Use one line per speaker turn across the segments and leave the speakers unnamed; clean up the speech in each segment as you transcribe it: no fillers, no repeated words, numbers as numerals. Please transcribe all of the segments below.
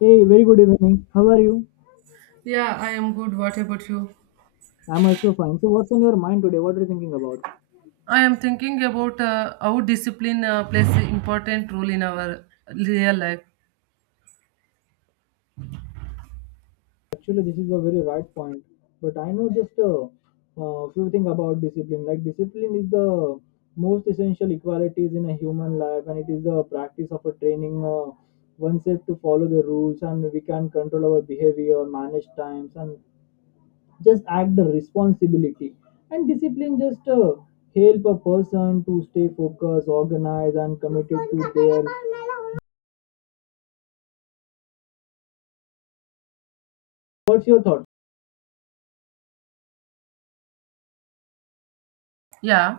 Hey, very good evening. How are you?
Yeah, I am good. What about you?
I'm also fine. So, what's on your mind today? What are you thinking about?
I am thinking about how discipline plays an important role in our real life.
Actually, this is a very right point, but I know just a few things about discipline. Like, discipline is the most essential equalities in a human life, and it is the practice of a training oneself to follow the rules, and we can control our behavior, manage times, and just act the responsibility. And discipline just help a person to stay focused, organized, and committed to their What's your thought?
Yeah,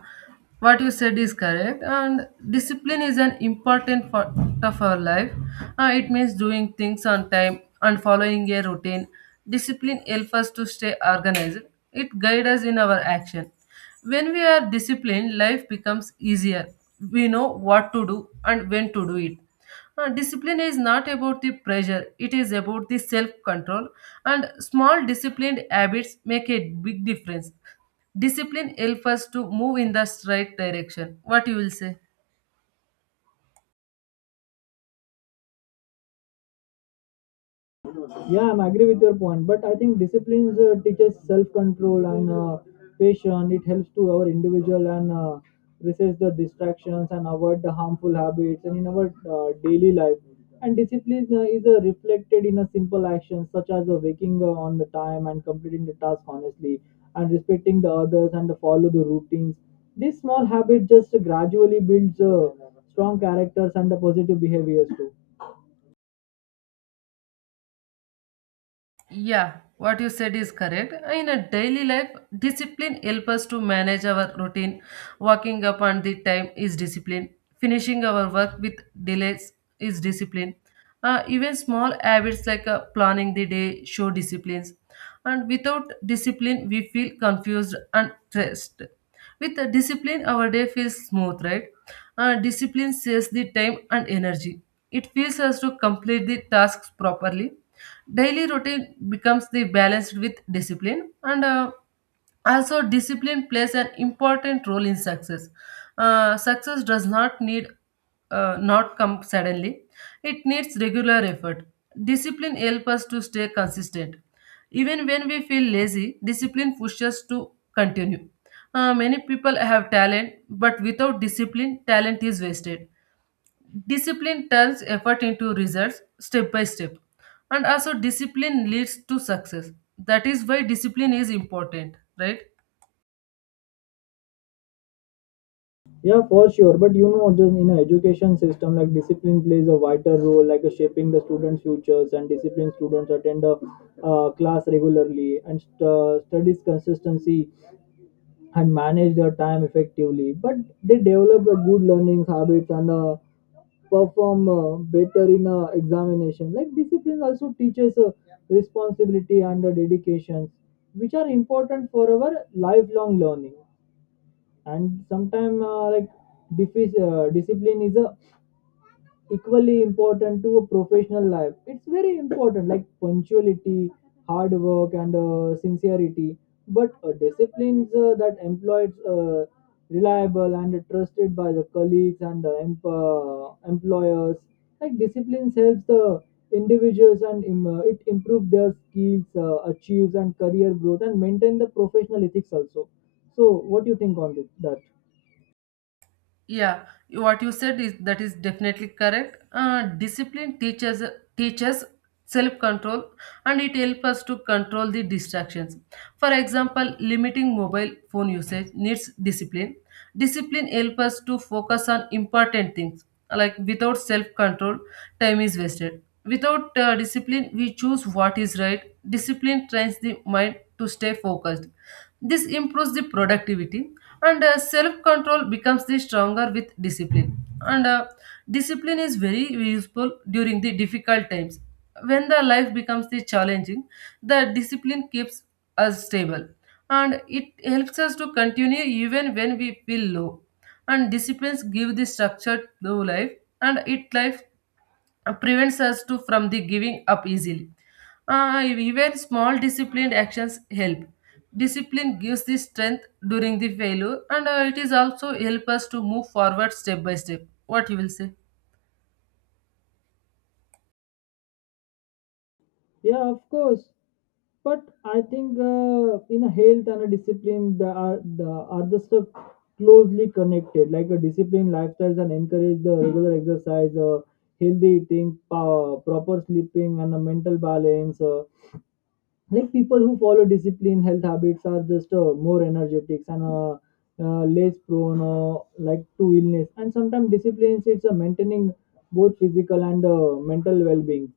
what you said is correct. And discipline is an important part of our life. It means doing things on time and following a routine. Discipline helps us to stay organized. It guides us in our action. When we are disciplined, life becomes easier. We know what to do and when to do it. Discipline is not about the pressure, it is about the self control, and small disciplined habits make a big difference. Discipline helps us to move in the right direction. What you will say?
Yeah, I'm agree with your point, but I think discipline teaches self-control and patience. It helps to our individual and resist the distractions and avoid the harmful habits and in our daily life. And discipline is reflected in a simple action such as waking on the time and completing the task honestly and respecting the others and follow the routines. This small habit just gradually builds strong characters and the positive behaviors too.
Yeah, what you said is correct. In a daily life, discipline helps us to manage our routine. Walking up on the time is discipline. Finishing our work with delays is discipline. Even small habits like planning the day show disciplines. And without discipline, we feel confused and stressed. With the discipline, our day feels smooth, right? Discipline saves the time and energy. It feels us to complete the tasks properly. Daily routine becomes the balanced with discipline, and also discipline plays an important role in success. Success does not need not come suddenly. It needs regular effort. Discipline helps us to stay consistent. Even when we feel lazy, discipline pushes us to continue. Many people have talent, but without discipline, talent is wasted. Discipline turns effort into results step by step. And also, discipline leads to success. That is why discipline is important, right?
Yeah, for sure. But you know, just in an education system, like discipline plays a vital role, like shaping the students' futures. And disciplined students attend a class regularly and studies consistency and manage their time effectively. But they develop a good learning habits and perform better in examination. Like discipline also teaches responsibility and dedication, which are important for our lifelong learning and sometimes like discipline is a equally important to a professional life. It's very important, like punctuality, hard work, and sincerity. But disciplines that employed reliable and trusted by the colleagues and the employers. Like disciplines helps the individuals and it improve their skills achieves and career growth and maintain the professional ethics also. So what do you think on this, that
Yeah, what you said is that is definitely correct. Discipline teaches teaches self control, and it helps us to control the distractions. For example, limiting mobile phone usage needs discipline. Discipline helps us to focus on important things. Like without self control, time is wasted. Without discipline, we choose what is right. Discipline trains the mind to stay focused. This improves the productivity and self control becomes the stronger with discipline. And Discipline is very useful during the difficult times. When the life becomes the challenging, the discipline keeps us stable and it helps us to continue even when we feel low. And disciplines give the structure to life and it life prevents us to from the giving up easily. Even small disciplined actions help. Discipline gives the strength during the failure, and it is also help us to move forward step by step. What you will say?
Yeah, of course. But I think in a health and a discipline, the are the are the stuff closely connected. Like a discipline lifestyles and encourage the regular exercise, healthy eating, proper sleeping, and a mental balance. Like people who follow discipline health habits are just more energetic and less prone like to illness. And sometimes discipline it's maintaining both physical and mental well-being.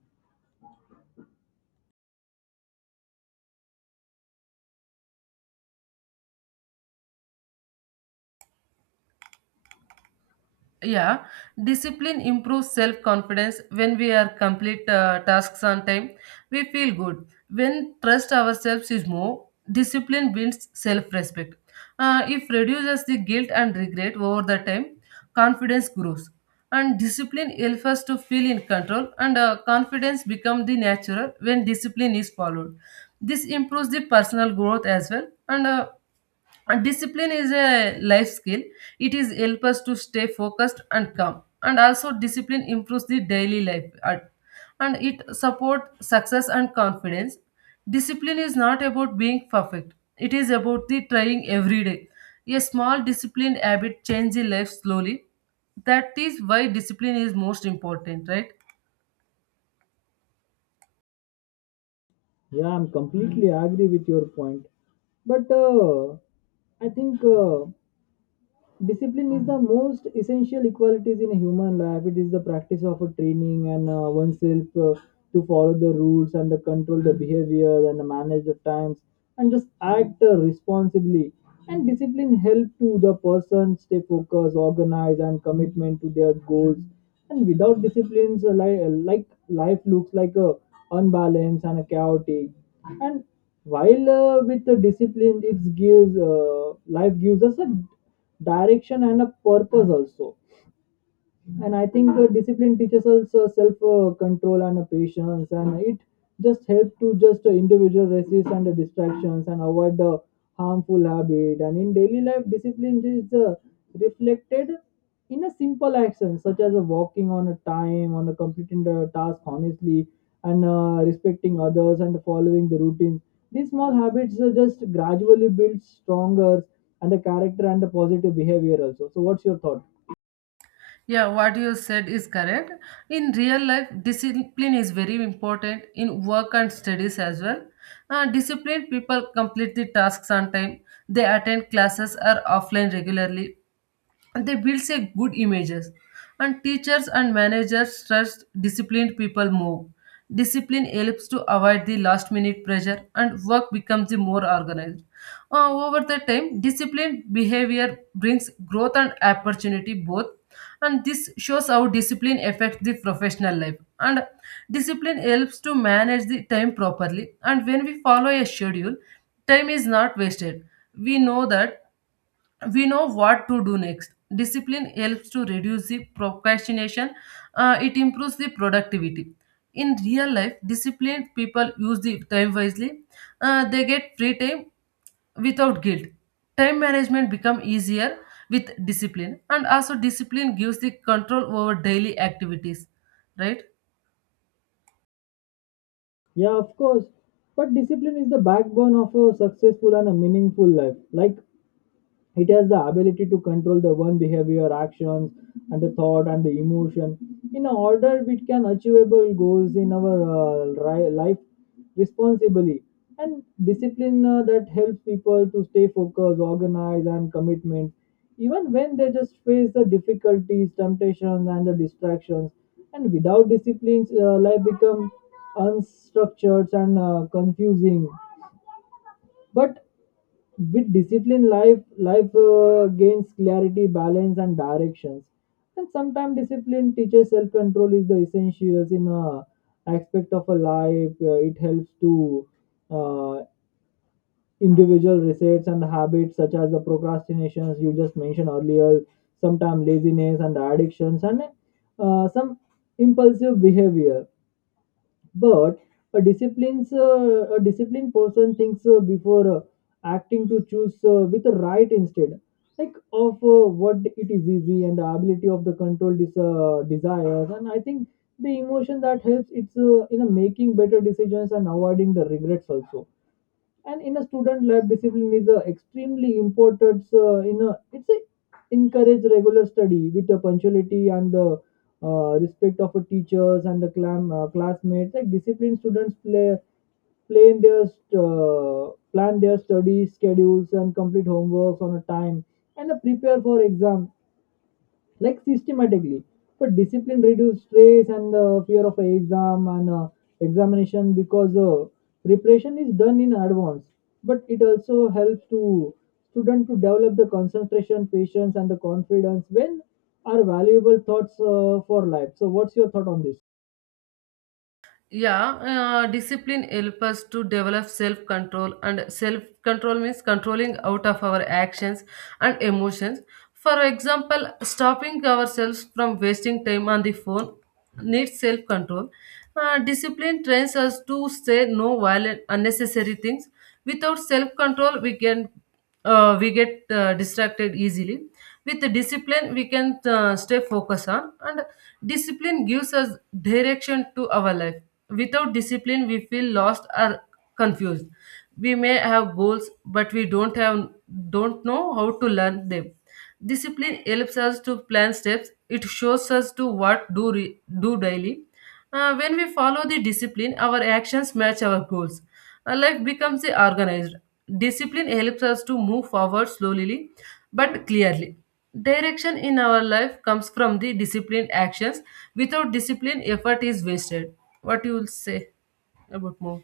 Yeah, discipline improves self confidence. When we are complete tasks on time, we feel good when trust ourselves is more. Discipline builds self respect. Uh, if reduces the guilt and regret over the time. Confidence grows, and discipline helps us to feel in control, and confidence become the natural when discipline is followed. This improves the personal growth as well. And discipline is a life skill. It is help us to stay focused and calm, and also discipline improves the daily life and it support success and confidence. Discipline is not about being perfect. It is about the trying every day. A small disciplined habit change the life slowly. That is why discipline is most important, right?
Yeah, I'm completely agree with your point. But I think discipline is the most essential equalities in a human life. It is the practice of a training and oneself to follow the rules and the control the behavior and manage the times and just act responsibly. And discipline help to the person stay focused, organized, and commitment to their goals. And without disciplines, like life looks like a unbalanced and a chaotic. And while with the discipline it gives life gives us a direction and a purpose also. And I think discipline teaches us self control and patience, and it just helps to just individual resist and distractions and avoid the harmful habit. And in daily life discipline is reflected in a simple action such as walking on a time on a completing the task honestly and respecting others and following the routine. These small habits just gradually build stronger and the character and the positive behavior also. So what's your thought?
Yeah, what you said is correct. In real life, discipline is very important in work and studies as well. Disciplined people complete the tasks on time, they attend classes or offline regularly, and they builds a good images, and teachers and managers trust disciplined people more. Discipline helps to avoid the last minute pressure, and work becomes the more organized. Over the time, disciplined behavior brings growth and opportunity both, and this shows how discipline affects the professional life. And discipline helps to manage the time properly, and when we follow a schedule, time is not wasted. we know that we know what to do next. Discipline helps to reduce the procrastination, it improves the productivity. In real life, disciplined people use the time wisely. They get free time without guilt. Time management become easier with discipline, and also discipline gives the control over daily activities, right?
Yeah, of course. But discipline is the backbone of a successful and a meaningful life. Like it has the ability to control the one behavior, actions, and the thought and the emotion. In a order, we can achievable goals in our life responsibly. And discipline that helps people to stay focused, organized, and commitment, even when they just face the difficulties, temptations, and the distractions. And without disciplines, life become unstructured and confusing. But with discipline life gains clarity, balance, and directions. And sometimes discipline teaches self-control is the essentials in a aspect of a life. It helps to uh, individual resets and habits such as the procrastinations you just mentioned earlier, sometimes laziness and addictions and some impulsive behavior. But a disciplined person thinks before acting to choose with the right instead like of what it is easy and the ability of the control desires. And I think the emotion that helps it's in a making better decisions and avoiding the regrets also. And in a student lab discipline is extremely important in a it's a encourage regular study with the punctuality and the respect of a teachers and the classmates. Like disciplined students play plan their study schedules and complete homeworks on a time and prepare for exam like systematically. But discipline reduces stress and the fear of exam and examination because preparation is done in advance. But it also helps to student to develop the concentration, patience, and the confidence when are valuable thoughts for life. So what's your thought on this?
Yeah, discipline helps us to develop self control, and self control means controlling out of our actions and emotions. For example, stopping ourselves from wasting time on the phone needs self control. Discipline trains us to say no violent, unnecessary things. Without self control, we get distracted easily. With discipline, we can stay focused on. And discipline gives us direction to our life. Without discipline, we feel lost or confused. We may have goals, but we don't know how to learn them. Discipline helps us to plan steps. It shows us to what do daily. When we follow the discipline, our actions match our goals. Life becomes organized. Discipline helps us to move forward slowly but clearly. Direction in our life comes from the disciplined actions. Without discipline, effort is wasted. What you will say about more?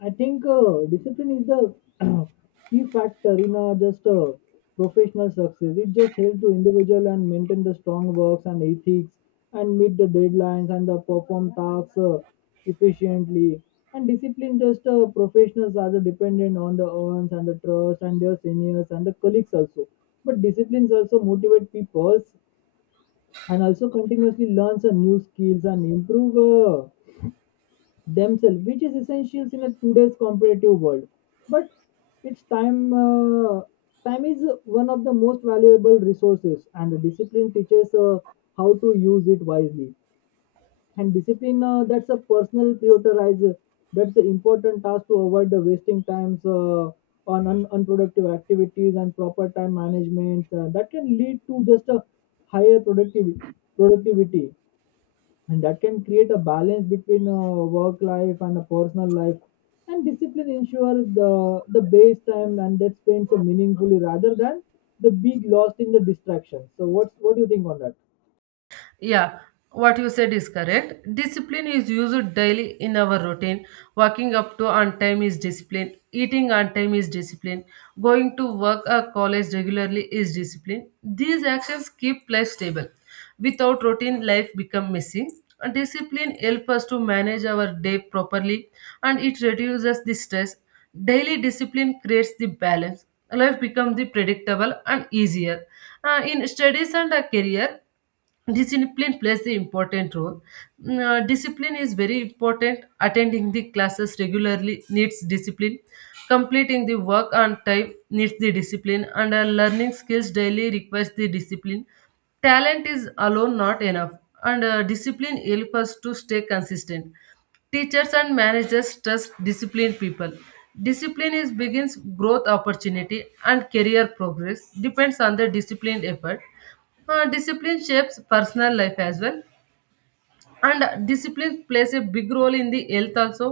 I think discipline is the key factor in just professional success. It just helps to individual and maintain the strong works and ethics and meet the deadlines and the perform tasks efficiently. And discipline just professionals are the dependent on the earns and the trust and their seniors and the colleagues also. But disciplines also motivate people and also continuously learns new skills and improve. Themselves, which is essential in a today's competitive world. But it's time. Time is one of the most valuable resources, and the discipline teaches how to use it wisely. And discipline that's a personal prioritize. That's the important task to avoid the wasting times on unproductive activities and proper time management. That can lead to just a higher productivity. Productivity, and that can create a balance between work life and a personal life. And discipline ensures the base time and that spends a meaningfully rather than the big lost in the distraction. So what do you think on that?
Yeah, what you said is correct. Discipline is used daily in our routine. Walking up to on time is discipline. Eating on time is discipline. Going to work or college regularly is discipline. These actions keep life stable. Without routine, life become messy. And discipline helps us to manage our day properly, and it reduces the stress. Daily discipline creates the balance. Life becomes the predictable and easier. In studies and a career, discipline plays the important role. Mm, discipline is very important. Attending the classes regularly needs discipline, completing the work on time needs the discipline, and learning skills daily requires the discipline. Talent is alone not enough, and discipline helps us to stay consistent. Teachers and managers trust disciplined people. Discipline is begins growth opportunity, and career progress depends on the disciplined effort. Discipline shapes personal life as well, and discipline plays a big role in the health also.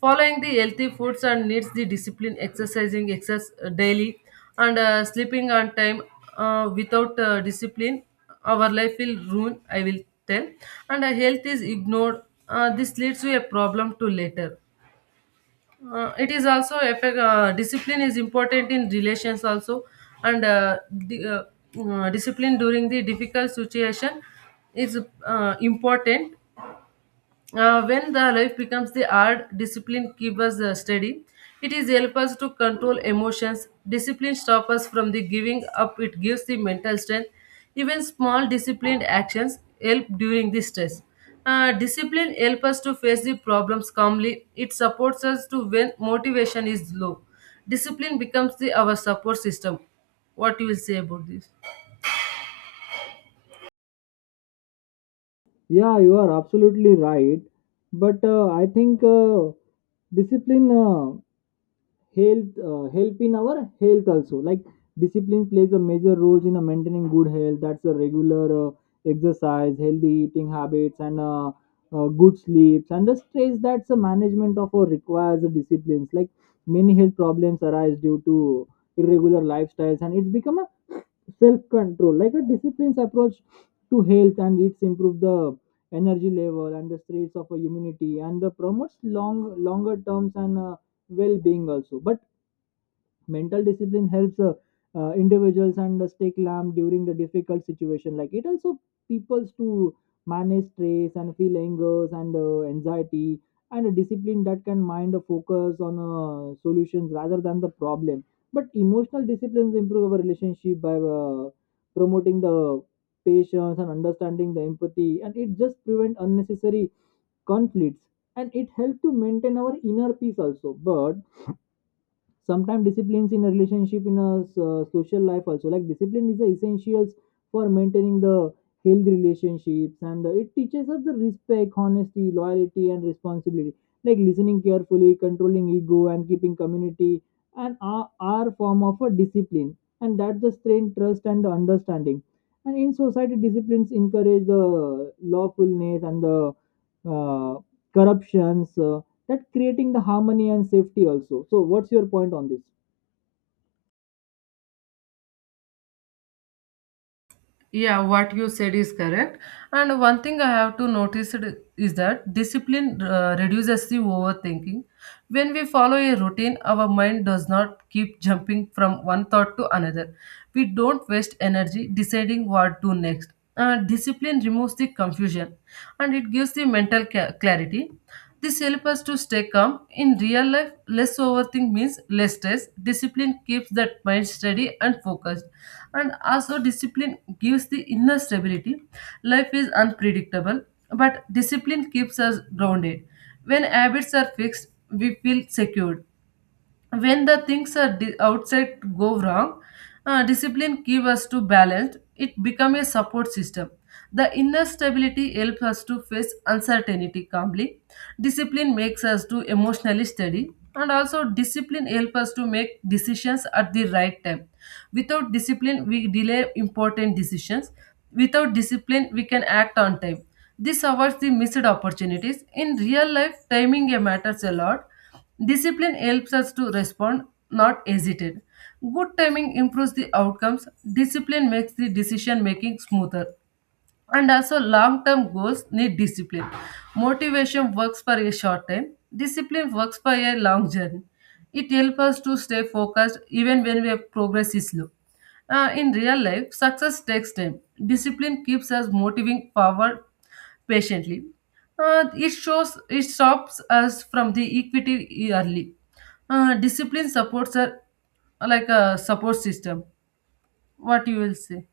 Following the healthy foods and needs the discipline, exercising excess daily, and sleeping on time. Without discipline, our life will ruin, I will tell, and health is ignored. This leads to a problem to later. It is also effect. Discipline is important in relations also. And uh, di- uh, uh, discipline during the difficult situation is important. When the life becomes the art, discipline keeps us steady. It is help us to control emotions. Discipline stops us from the giving up. It gives the mental strength. Even small disciplined actions help during the stress. Discipline helps us to face the problems calmly. It supports us to when motivation is low. Discipline becomes the our support system. What you will say about this?
Yeah, you are absolutely right. But I think discipline. Health help in our health also. Like discipline plays a major role in maintaining good health. That's a regular exercise, healthy eating habits, and good sleeps and the stress. That's a management of or requires a disciplines. Like many health problems arise due to irregular lifestyles, and it's become a self control like a disciplines approach to health, and it's improve the energy level and the strength of a immunity and the promotes longer terms and well being also. But mental discipline helps individuals and stay calm during the difficult situation. Like it also peoples to manage stress and feel angers and anxiety. And a discipline that can mind a focus on solutions rather than the problem. But emotional disciplines improve our relationship by promoting the patience and understanding the empathy, and it just prevent unnecessary conflicts, and it helps to maintain our inner peace also. But sometimes disciplines in a relationship in a social life also. Like discipline is the essentials for maintaining the healthy relationships, and it teaches us the respect, honesty, loyalty, and responsibility. Like listening carefully, controlling ego, and keeping community, and are form of a discipline, and that's the strength trust and the understanding. And in society disciplines encourage the lawfulness and the uh, corruptions that creating the harmony and safety also. So what's your point on this?
Yeah, what you said is correct. And one thing I have to notice it is that discipline reduces the overthinking. When we follow a routine, our mind does not keep jumping from one thought to another. We don't waste energy deciding what to next. Discipline removes the confusion, and it gives the mental clarity. This helps us to stay calm. In real life, less overthink means less stress. Discipline keeps that mind steady and focused. And also, discipline gives the inner stability. Life is unpredictable, but discipline keeps us grounded. When habits are fixed, we feel secured when the things are outside go wrong. Discipline give us to balance, it become a support system. The inner stability helps us to face uncertainty calmly. Discipline makes us to emotionally steady, and also discipline helps us to make decisions at the right time. Without discipline, we delay important decisions. Without discipline, we can act on time. This avoids the missed opportunities. In real life, timing matters a lot. Discipline helps us to respond, not hesitate. Good timing improves the outcomes. Discipline makes the decision making smoother, and also long term goals need discipline. Motivation works for a short time, discipline works for a long journey. It helps us to stay focused even when we have progress is slow. In real life, success takes time. Discipline keeps us moving forward patiently. It shows it stops us from the equity early. Discipline supports are like a support system. What you will say?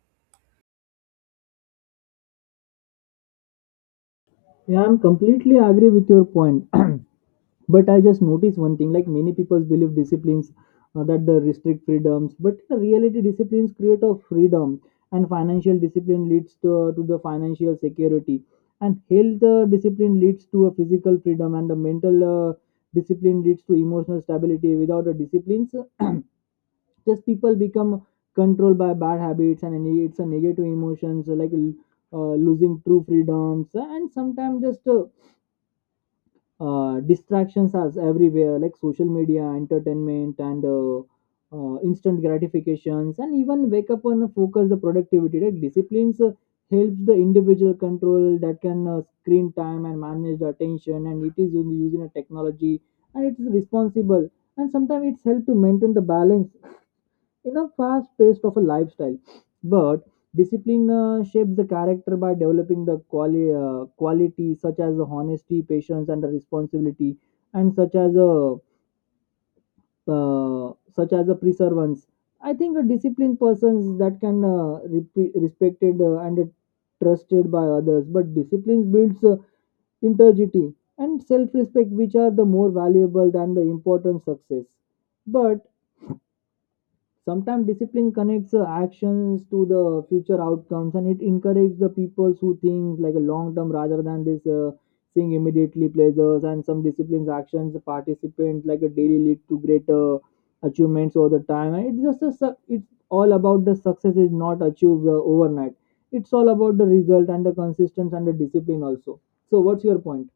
Yeah, I'm completely agree with your point. But I just noticed one thing. Like many people believe disciplines that the restrict freedoms, but in reality disciplines create a freedom. And financial discipline leads to the financial security, and health discipline leads to a physical freedom, and the mental discipline leads to emotional stability. Without a disciplines just people become controlled by bad habits and it's a negative emotions like losing true freedoms. And sometimes just distractions are everywhere, like social media, entertainment, and instant gratifications, and even wake up and focus the productivity. Like disciplines helps the individual control that can screen time and manage the attention, and it is using a technology and it is responsible. And sometimes it's help to maintain the balance in a fast pace of a lifestyle. But discipline shapes the character by developing the qualities such as honesty, patience, and responsibility, and such as a perseverance. I think a disciplined persons that can repe respected and trusted by others, but discipline builds integrity and self-respect, which are the more valuable than the important success. But sometimes discipline connects actions to the future outcomes, and it encourages the people who think like a long term rather than this seeing immediately pleasures. And some disciplines actions the participants like a daily lead to greater achievements over the time. And it's just a su- it's all about the success is not achieved overnight. It's all about the result and the consistency and the discipline also. So what's your point?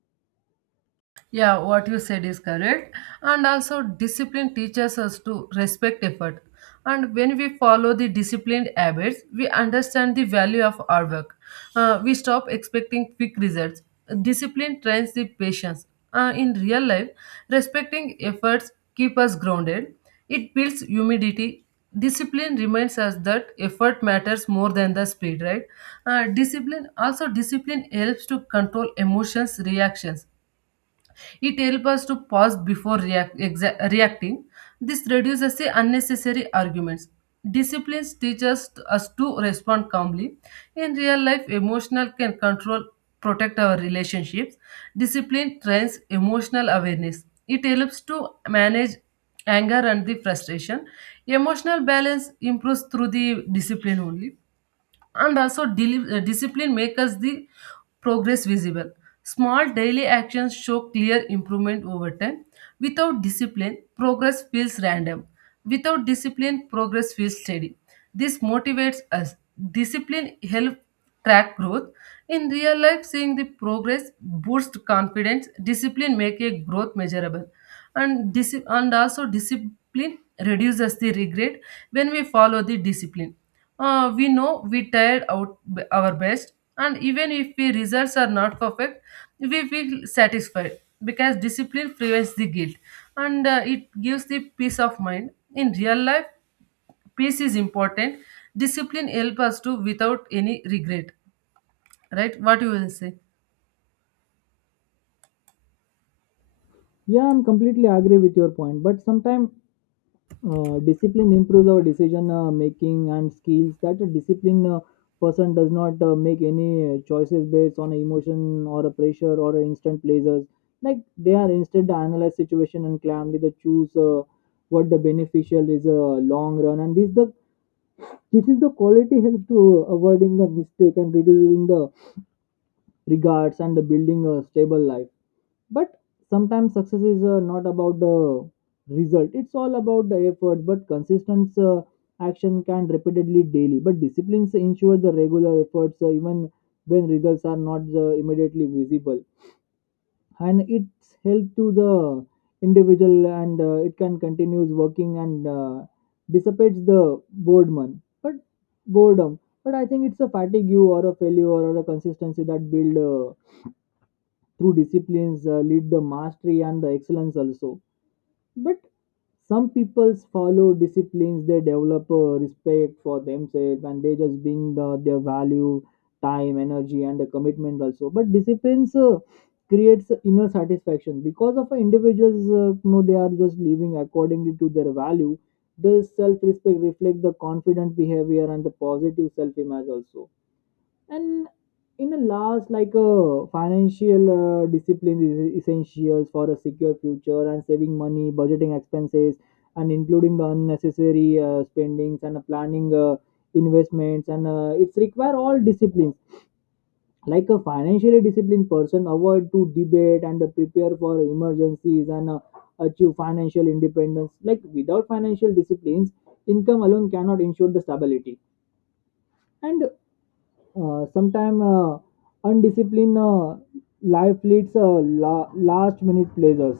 Yeah, what you said is correct. And also, discipline teaches us to respect effort. And when we follow the disciplined habits, we understand the value of our work. We stop expecting quick results. Discipline trains the patience. In real life, respecting efforts keep us grounded. It builds humidity. Discipline reminds us that effort matters more than the speed, right? Discipline helps to control emotions, reactions. It helps us to pause before react, reacting. This reduces the unnecessary arguments. Disciplines teaches us to respond calmly. In real life, emotional can control protect our relationships. Discipline trains emotional awareness. It helps to manage anger and the frustration. Emotional balance improves through the discipline only. And also discipline makes the progress visible. Small daily actions show clear improvement over time. Without discipline, progress feels random. Without discipline, progress feels steady. This motivates us. Discipline helps track growth. In real life, seeing the progress boosts confidence. Discipline make a growth measurable. And also discipline reduces the regret. When we follow the discipline, we know we tried our best, and even if the results are not perfect, we feel satisfied because discipline prevents the guilt, and it gives the peace of mind. In real life, peace is important. Discipline helps us to without any regret, right? What you will say?
Yeah, I'm completely agree with your point, but sometimes discipline improves our decision making and skills that a disciplined person does not make any choices based on emotion or a pressure or a instant pleasures. Like, they are instead analyze situation and calmly they choose what the beneficial is a long run, and this is the quality help to avoiding the mistake and reducing the regards and the building a stable life. But sometimes success is not about the result, it's all about the effort, but consistent action can repeatedly daily, but disciplines ensure the regular efforts even when results are not immediately visible. And it's help to the individual, and it can continues working and dissipates the boredom but boredom. But I think it's a fatigue you or a failure or a consistency that build through disciplines lead the mastery and the excellence also. But some peoples follow disciplines, they develop a respect for themselves, and they just bring the, their value time energy and the commitment also. But disciplines creates inner satisfaction because of individuals, they are just living accordingly to their value. The self-respect reflect the confident behavior and the positive self-image also. And in a last, like financial discipline is essential for a secure future, and saving money, budgeting expenses, and including the unnecessary spendings, and planning investments, and it's require all disciplines. Like a financially disciplined person avoid to debate and prepare for emergencies and achieve financial independence. Like, without financial disciplines income alone cannot ensure the stability. And sometime undisciplined life leads last minute pleasures,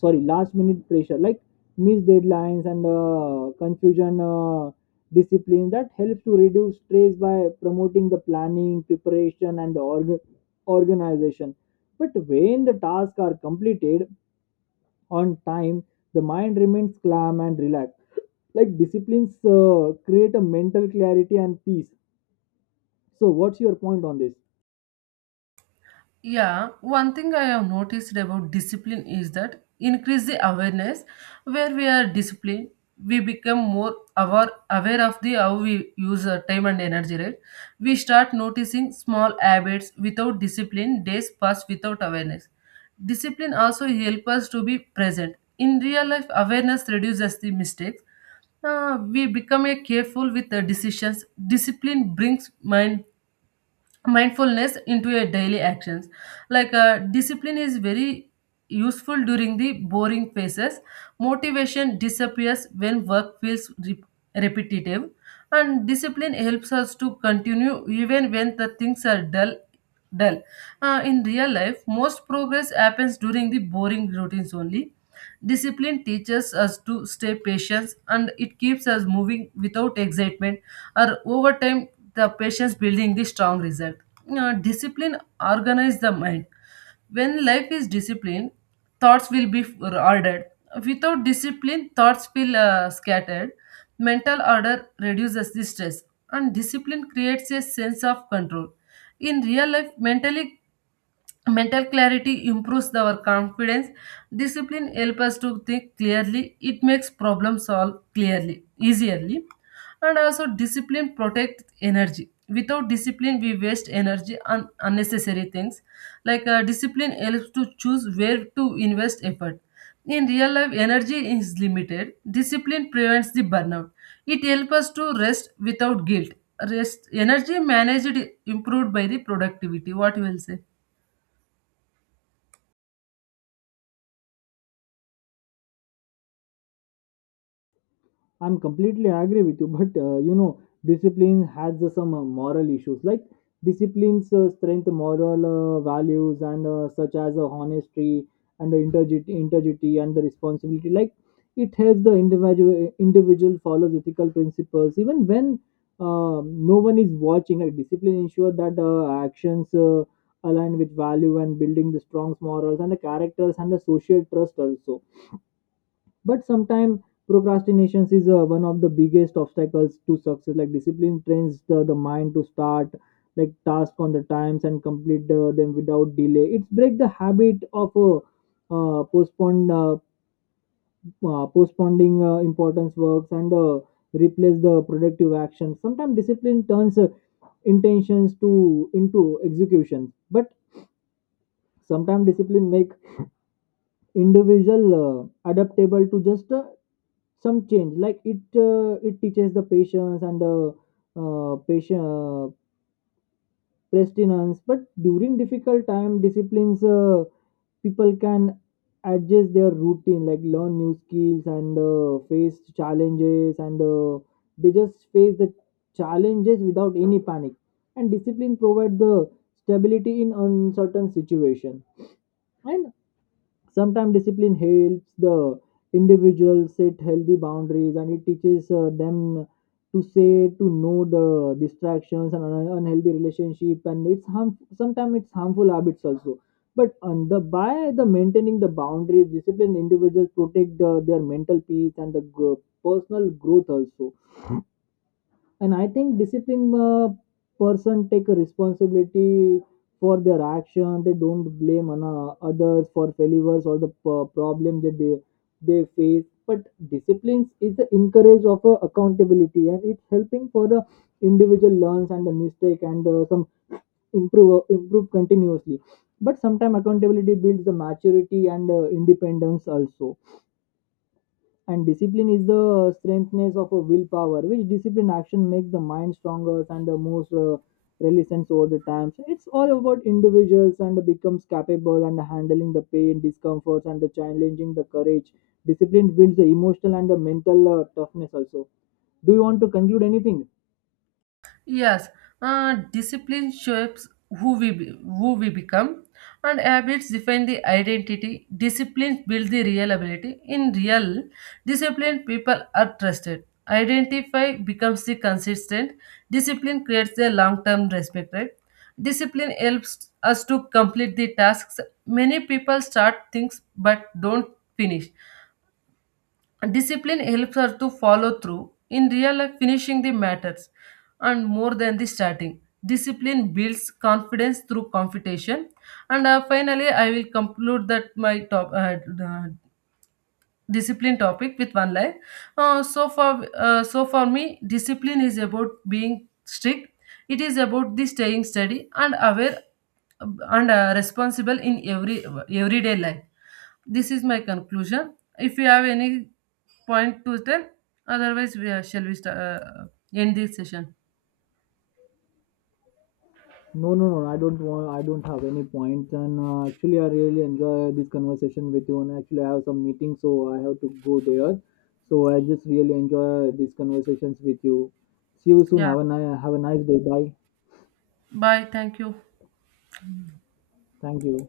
sorry, last minute pressure, like missed deadlines and confusion. Discipline that helps to reduce stress by promoting the planning, preparation and the organization. But when the tasks are completed on time, the mind remains calm and relaxed. Like, disciplines create a mental clarity and peace. So what's your point on this?
Yeah, one thing I have noticed about discipline is that increase the awareness. Where we are disciplined, we become aware of the how we use our time and energy, right? We start noticing small habits. Without discipline, days pass without awareness. Discipline also help us to be present. In real life, awareness reduces the mistakes. We become a careful with the decisions. Discipline brings mindfulness into your daily actions. Like discipline is very useful during the boring phases. Motivation disappears when work feels repetitive, and discipline helps us to continue even when the things are dull. In real life, most progress happens during the boring routines only. Discipline teaches us to stay patient, and it keeps us moving without excitement or over time. The patience building the strong result. Discipline organize the mind. When life is disciplined, thoughts will be ordered. Without discipline, thoughts feel scattered. Mental order reduces the stress, and discipline creates a sense of control. In real life, mental clarity improves our confidence. Discipline helps us to think clearly. It makes problem solve clearly easily. And also discipline protects energy. Without discipline, we waste energy on unnecessary things. Like discipline helps to choose where to invest effort. In real life, energy is limited. Discipline prevents the burnout. It helps us to rest without guilt. Rest energy managed, improved by the productivity. What you will say?
I'm completely agree with you, but you know, discipline has some moral issues. Like, disciplines strength moral values and such as honesty and integrity, integrity and the responsibility. Like, it helps the individual follows ethical principles even when uh, no one is watching. Like, discipline ensure that actions align with value, and building the strong morals and the characters and the social trust also. But sometimes procrastination is one of the biggest obstacles to success. Like, discipline trains the mind to start like task on the times and complete them without delay. It's break the habit of postpone postponing importance works, and replace the productive action. Sometimes discipline turns intentions to into execution. But sometimes discipline make individual adaptable to just some change. Like, it teaches the patience and the patient prestinence. But during difficult time, disciplines people can adjust their routine, like learn new skills and face challenges, and they just face the challenges without any panic. And discipline provide the stability in uncertain situation. And sometimes discipline helps the individual set healthy boundaries, and it teaches them to say to know the distractions and unhealthy relationship, and it's harm, sometimes it's harmful habits also. But on the by the maintaining the boundaries, disciplined individuals protect the, their mental peace and the personal growth also. And I think disciplined person take a responsibility for their action. They don't blame on, others for failures or the problem that they face. But disciplines is the encourage of accountability, and it's helping for the individual learns and the mistake, and some improve improve continuously. But sometimes accountability builds the maturity and independence also. And discipline is the strengthness of a willpower, which discipline action make the mind stronger and the most resilience over the times. It's all about individuals and becomes capable and handling the pain discomforts and the challenging the courage. Discipline builds the emotional and the mental toughness also. Do you want to conclude anything?
Yes, discipline shapes who we become, and habits define the identity. Discipline builds the real ability. In real discipline, people are trusted. Identify becomes the consistent. Discipline creates the long-term respect, right? Discipline helps us to complete the tasks. Many people start things but don't finish. Discipline helps her to follow through. In real life, finishing the matters and more than the starting. Discipline builds confidence through competition. And finally, I will conclude that my top uh, discipline topic with one line. So for me, discipline is about being strict. It is about the staying steady and aware and responsible in every everyday life. This is my conclusion. If you have any point to tell, otherwise we are, shall we end this session.
No, no, no. I don't want. I don't have any points. And actually, I really enjoy this conversation with you. And actually, I have some meeting, so I have to go there. So I just really enjoy these conversations with you. See you soon.
Yeah.
Have a nice day. Bye.
Bye. Thank you.
Thank you.